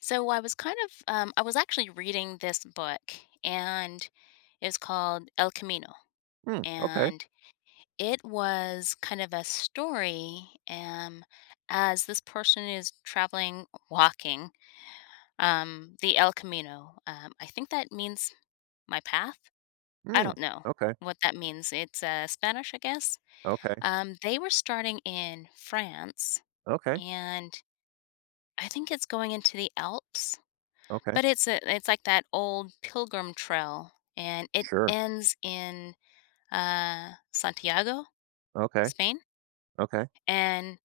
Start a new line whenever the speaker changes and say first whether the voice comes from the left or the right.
left: So I was kind of, I was actually reading this book, and it's called El Camino,
right: Mm, okay.
left: and it was kind of a story, as this person is traveling, walking, the El Camino. I think that means my path. I
right: Mm,
left: don't know
right: okay.
left: what that means. It's Spanish, I guess.
right: Okay.
left: They were starting in France,
right: Okay.
left: and I think it's going into the Alps.
right: Okay.
left: But it's like that old pilgrim trail, and it
right: Sure.
left: ends in, Santiago,
right: Okay.
left: Spain,
right: Okay.
left: and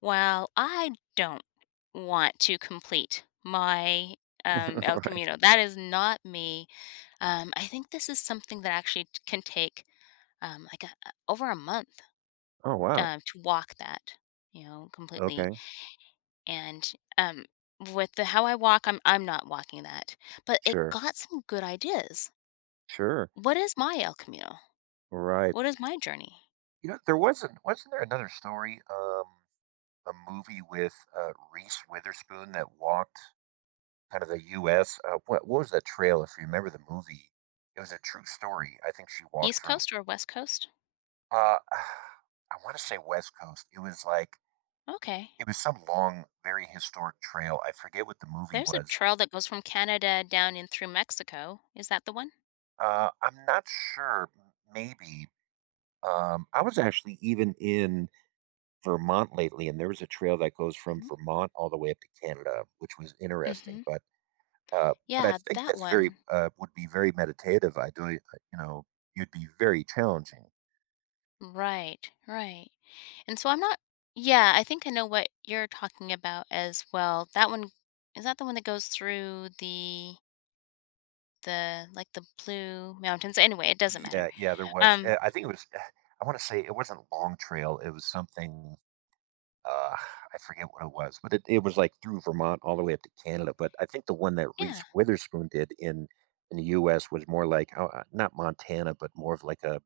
left: while I don't want to complete my, El
right: Right.
left: Camino. That is not me. I think this is something that actually t can take, a over a month,
right: Oh wow.
left: to walk that completely,
right: Okay.
left: and, um, with the how I walk, I'm not walking that, but it
right: Sure.
left: got some good ideas.
right: Sure.
left: What is my El Camino?
right: Right.
left: What is my journey?
right: You know, there wasn't there another story, a movie with Reese Witherspoon that walked kind of the U.S.? What was that trail? If you remember the movie, it was a true story. I think she walked
left: East
right: from.
left: Coast or West Coast?
right: Uh, I want to say West Coast. It was like
left: Okay.
right: it was some long, very historic trail. I forget what the movie
left: There's a
right: was.
left: trail that goes from Canada down in through Mexico. Is that the one?
right: I'm not sure. M Maybe. I was actually even in Vermont lately, and there was a trail that goes from
left: Mhm.
right: Vermont all the way up to Canada, which was interesting,
left: Mhm.
right: but I
left: Yeah,
right: think
left: that
right: that's
left: one.
right: would be very meditative. I do, you know, you'd be very challenging.
left: Right. Right. And so I'm not Yeah, I think I know what you're talking about as well. That one, is that the one that goes through the like the Blue Mountains? Anyway, it doesn't
right: Yeah,
left: matter.
right: yeah, there was,
left: Um,
right: I think it was, I wanna say it wasn't Long Trail, it was something. Uh, I forget what it was, but it was, like, through Vermont all the way up to Canada, but I think the one that Reese
left: yeah.
right: Witherspoon did in the U.S. was more like, not Montana, but more of like a,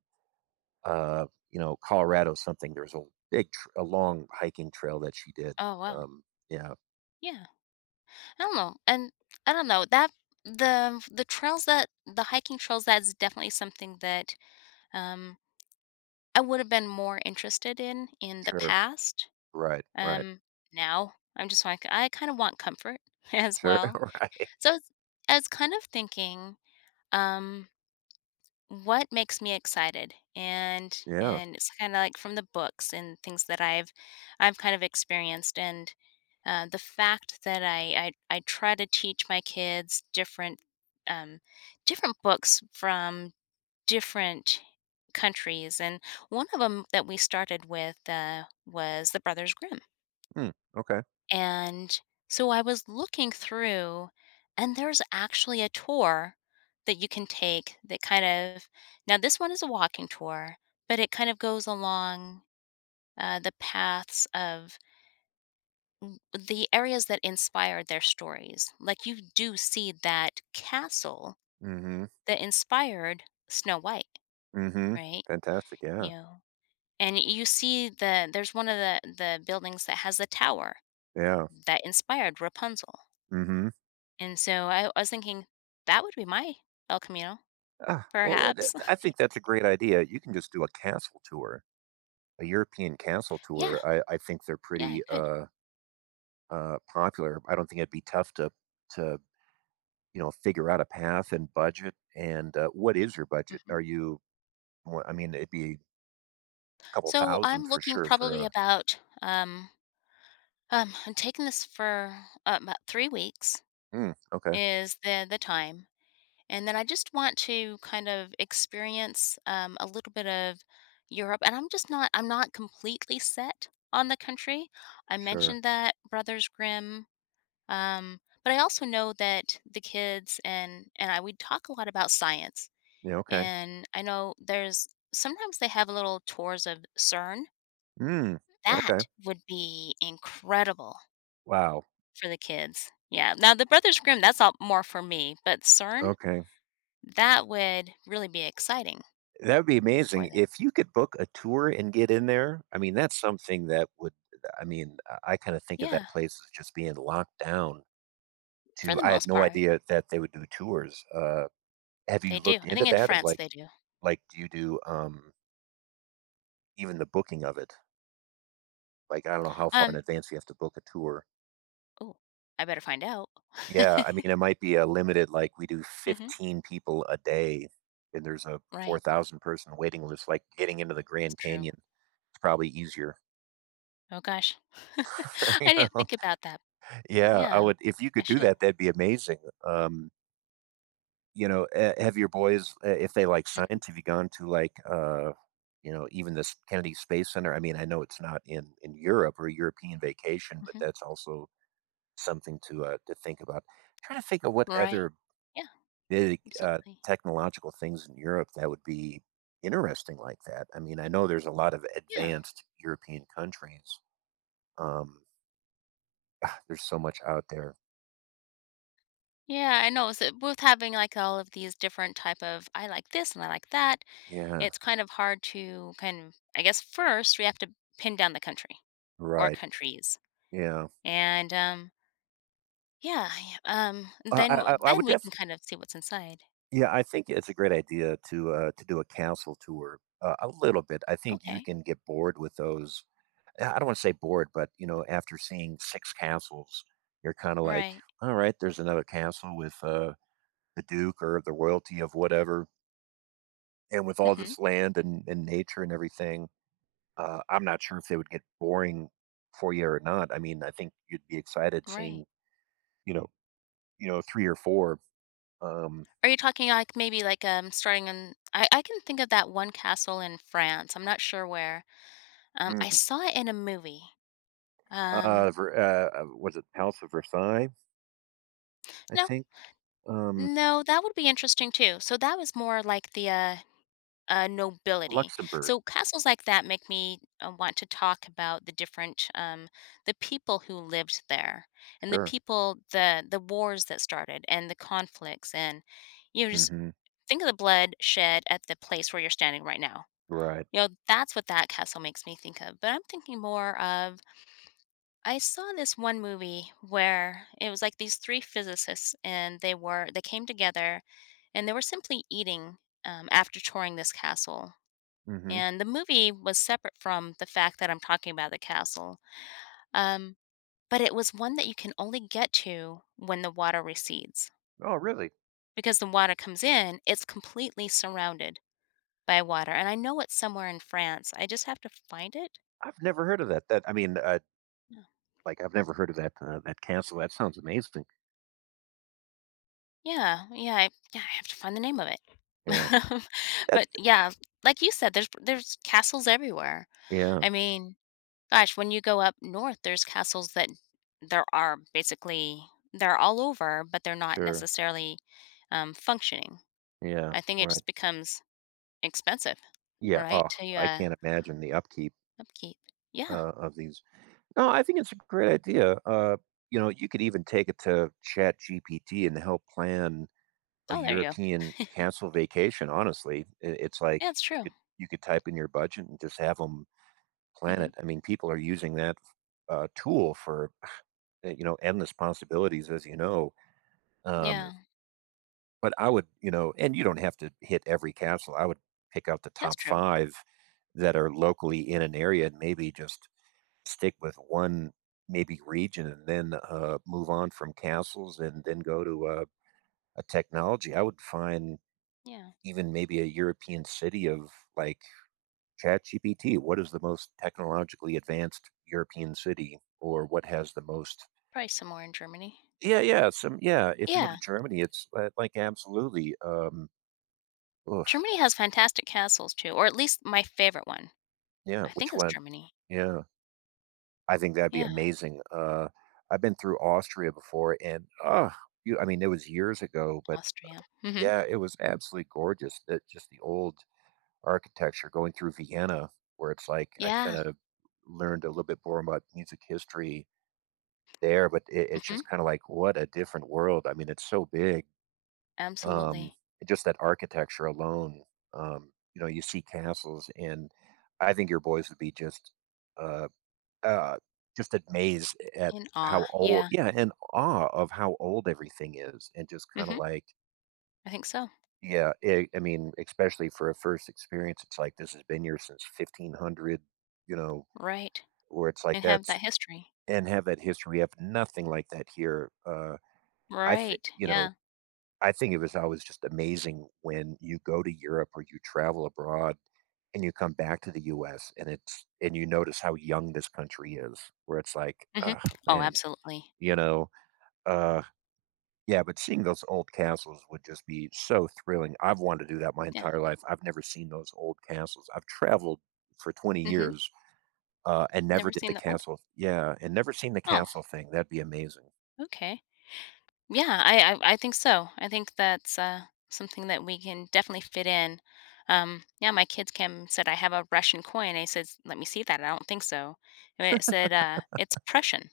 right: uh, Colorado something. There's a big tr a long hiking trail that she did.
left: Oh, wow.
right: Um, yeah,
left: Yeah. I don't know, and I don't know that the trails, that the hiking trails, that's definitely something that, um, I would have been more interested in the
right: sure.
left: past.
right: Right, right.
left: Um, now I'm just like I kind of want comfort as
right: Sure,
left: well,
right: right.
left: so I was kind of thinking. Um, what makes me excited, and
right: Yeah.
left: and it's kind of like from the books and things that I've kind of experienced and the fact that I try to teach my kids different um different books from different countries. And one of them that we started with, was the Brothers Grimm.
right: Hmm, okay.
left: And so I was looking through, and there's actually a tour that you can take that kind of, now this one is a walking tour, but it kind of goes along, the paths of the areas that inspired their stories. Like, you do see that castle
right: Mhm,
left: that inspired Snow White,
right: mhm.
left: right?
right: Fantastic, yeah,
left: You know, and you see the, there's one of the buildings that has the tower
right: yeah,
left: that inspired Rapunzel.
right: mhm.
left: And so I was thinking that would be my El Camino,
right: Ah, well, what the
left: perhaps.
right: I think that's a great idea. You can just do a castle tour, a European cancel
left: Yeah,
right: tour. I think they're
left: yeah,
right: pretty,
left: good.
right: popular. I don't think it'd be tough to figure out a path and budget, and, what is your budget?
left: Mhm.
right: Are you Well, I mean, it'd be a couple
left: So
right: thousand
left: I'm
right: for
left: looking
right: sure for
left: probably
right: a—
left: about I'm taking this for, about 3 weeks
right: Mm, okay,
left: is the time, and then I just want to kind of experience, a little bit of Europe. And I'm not completely set on the country. I
right: sure.
left: mentioned that Brothers Grimm. Um, but I also know that the kids and, I, we talk a lot about science.
right: Yeah, okay.
left: And I know there's sometimes they have little tours of CERN.
right: Mm, okay.
left: That would be incredible
right: Wow,
left: for the kids. Yeah. Now the Brothers Grimm, that's all more for me, but CERN,
right: okay.
left: that would really be exciting
right: That would be
left: for
right: amazing.
left: them.
right: If you could book a tour and get in there, I mean, that's something that would— I mean, I kinda think of that
left: Yeah,
right: place as just being locked down.
left: for
right: To
left: the
right: I had
left: most
right: no
left: part,
right: idea that they would do tours. Have
left: they
right: you
left: do.
right: looked
left: I
right: into
left: think in
right: that, of
left: France
right: like
left: they do.
right: like do you do even the booking of it? Like I don't know how far in
left: Um,
right: advance you have to book a tour.
left: oh, I better find out.
right: Yeah, I mean it might be a limited like we do
left: Mhm.
right: 15 people a day and there's a
left: Right.
right: 4,000 person waiting list, like getting into the
left: That's
right: Grand
left: true.
right: Canyon. It's probably easier,
left: Oh gosh.
right: you
left: I didn't
right: know.
left: think about that, but
right: Yeah, I
left: yeah,
right: would. If you
left: I
right: could do
left: should.
right: that, that'd be amazing. Um You know, have your boys, if they like
left: Mhm,
right: science, have you gone to like, even this Kennedy Space Center? I mean, I know it's not in in Europe or a European vacation, but
left: mhm.
right: that's also something to think about. Trying to think of what
left: Right.
right: other
left: Yeah,
right: big
left: absolutely.
right: technological things in Europe that would be interesting like that. I mean, I know there's a lot of
left: Yeah.
right: advanced European countries. Um, ah, there's so much out there.
left: Yeah, I know. So with having like all of these different type of, I like this and I like that,
right: Yeah,
left: it's kind of hard to kind of, I guess first we have to pin down the country or
right: right.
left: countries.
right: Yeah,
left: And yeah, yeah, then
right: I, I I
left: then
right: would
left: we can
right: definitely.
left: kind of see what's inside.
right: Yeah, I think it's a great idea to do a council tour a little bit. I think you
left: Okay.
right: can get bored with those. I don't want to say bored, but you know, after seeing six councils, you're kind of like,
left: Right.
right: all right, there's another council with the duke or the royalty of whatever, and with all
left: Mhm.
right: this land and nature and everything. I'm not sure if they would get boring for you or not. I mean, I think you'd be excited
left: Right.
right: seeing, you know, you know, three or four. Um,
left: Are you talking like maybe like starting in, I can think of that one castle in France. I'm not sure where. I
right: mm,
left: saw it in a movie.
right: uh,
left: Um
right: Ver- was it House of Versailles? I
left: no
right: think, um,
left: No, that would be interesting too. So that was more like the, nobility.
right: Luxembourg.
left: So castles like that make me, want to talk about the different, the people who lived there, and the
right: Sure.
left: people, the wars that started and the conflicts, and you know, just
right: Mhm.
left: think of the blood shed at the place where you're standing right now.
right: Right.
left: You know, that's what that castle makes me think of. But I'm thinking more of, I saw this one movie where it was like these three physicists, and they came together, and they were simply eating, after touring this castle.
right: Mhm.
left: And the movie was separate from the fact that I'm talking about the castle. Um, but it was one that you can only get to when the water recedes.
right: Oh, really?
left: Because the water comes in, it's completely surrounded by water. And I know it's somewhere in France. I just have to find it.
right: I've never heard of that. That— I mean, like, I've never heard of that, that castle. That sounds amazing.
left: Yeah, yeah, I have to find the name of it.
right: Yeah. That—
left: But, yeah, like you said, there's, castles everywhere.
right: yeah.
left: I mean, gosh, when you go up north, there's castles that, there are basically, they're all over, but they're not
right: Sure.
left: necessarily, functioning.
right: Yeah.
left: I think it
right: Right.
left: just becomes expensive,
right: Yeah.
left: right,
right: Oh,
left: to,
right: I can't imagine the upkeep,
left: upkeep. Yeah.
right: of these. No, I think it's a great idea. You know, you could even take it to Chat GPT and help plan a
left: Oh, there you go.
right: European castle vacation, honestly. I It's like
left: Yeah, it's
right: you
left: true.
right: could you could type in your budget and just have them
left: Mhm.
right: planet. I mean, people are using that tool for you know, endless possibilities, as you know. Um,
left: Yeah,
right: but I would, you know, and you don't have to hit every capsule. I would pick out the
left: that's
right: top
left: true.
right: five that are locally in an area and maybe just stick with one maybe region, and then move on from castles and then go to a technology. I would find
left: Yeah,
right: even maybe a European city of like, ChatGPT, what is the most technologically advanced European city or what has the most—
left: probably somewhere in Germany.
right: Yeah, if you go to
left: Yeah,
right: Germany, it's, like, absolutely, oof,
left: Germany has fantastic castles too, or at least my favorite one.
right: yeah,
left: I think
right: which
left: it's
right: one?
left: Germany.
right: Yeah, I think that'd be
left: Yeah,
right: amazing. I've been through Austria before and, ugh, you I mean, it was years ago, but
left: Austria. Mhm.
right: yeah, it was absolutely gorgeous, that just the old architecture going through Vienna where it's like I
left: Yeah.
right: kinda learned a little bit more about music history there, but it's just
left: Mhm.
right: kind of like what a different world. I mean, it's so big. Um,
left: Absolutely.
right: just that architecture alone. You know, you see castles, and I think your boys would be uh, uh, just amazed at
left: In
right: how
left: awe.
right: old,
left: Yeah.
right: yeah, and awe of how old everything is, and just kind of
left: Mhm.
right: like,
left: I think so.
right: yeah, I mean, especially for a first experience, it's like this has been here since 1500. You know,
left: Right.
right: where it's like
left: And have
right: that's—
left: that history.
right: and have that history. We have nothing like that here. I think
left: Right.
right: you
left: Yeah.
right: know I think it was always just amazing when you go to Europe or you travel abroad and you come back to the U.S. and it's and you notice how young this country is, where it's like,
left: Mhm.
right: oh
left: Oh,
right: man,
left: absolutely.
right: you know, uh yeah, but seeing those old castles would just be so thrilling. I've wanted to do that my
left: Yeah.
right: entire life. I've never seen those old castles. I've traveled for 20
left: Mhm.
right: years and never
left: Never
right: did the
left: seen the old
right: castle. Yeah, and never seen the
left: Oh,
right: castle thing. That'd be amazing.
left: okay. Yeah, I think so. I think that's, something that we can definitely fit in. Yeah, my kids came and said, "I have a Russian coin." I said, "Let me see that. I don't think so." And it said, "It's Prussian."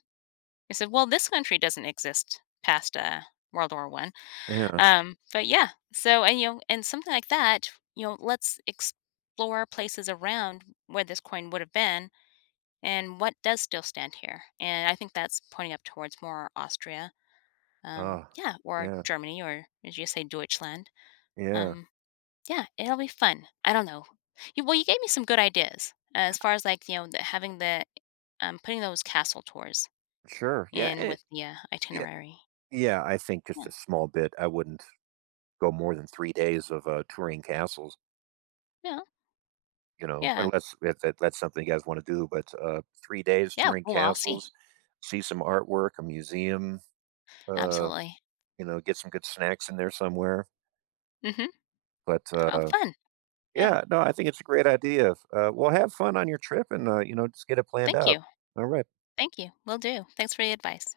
left: I said, "Well, this country doesn't exist past, World War I."
right: Yeah.
left: But yeah, so and, you know, and something like that, you know, let's explore places around where this coin would have been and what does still stand here, and I think that's pointing up towards more Austria,
right: Oh,
left: yeah, or
right: yeah.
left: Germany, or as you say, Deutschland.
right: Yeah.
left: Um, yeah, it'll be fun. I don't know. You well, you gave me some good ideas, as far as, like, you know, the having the, putting those castle tours
right: Sure. Yeah.
left: in with the,
right: Yeah.
left: itinerary.
right: Yeah, I think just
left: Yeah.
right: a small bit. I wouldn't go more than 3 days of, touring castles,
left: Yeah,
right: you know,
left: yeah.
right: unless if that's something you guys wanna do, but, 3 days
left: Yeah,
right: touring
left: well, I'll
right: castles,
left: see.
right: see some artwork, a museum, uh,
left: Absolutely.
right: you know, get some good snacks in there somewhere,
left: Mhm.
right: but,
left: How fun. Yeah.
right: yeah, no, I think it's a great idea. Well, have fun on your trip and, you know, just get it planned
left: Thank
right: out.
left: you.
right: Alright.
left: Thank you. Will do. Thanks for the advice.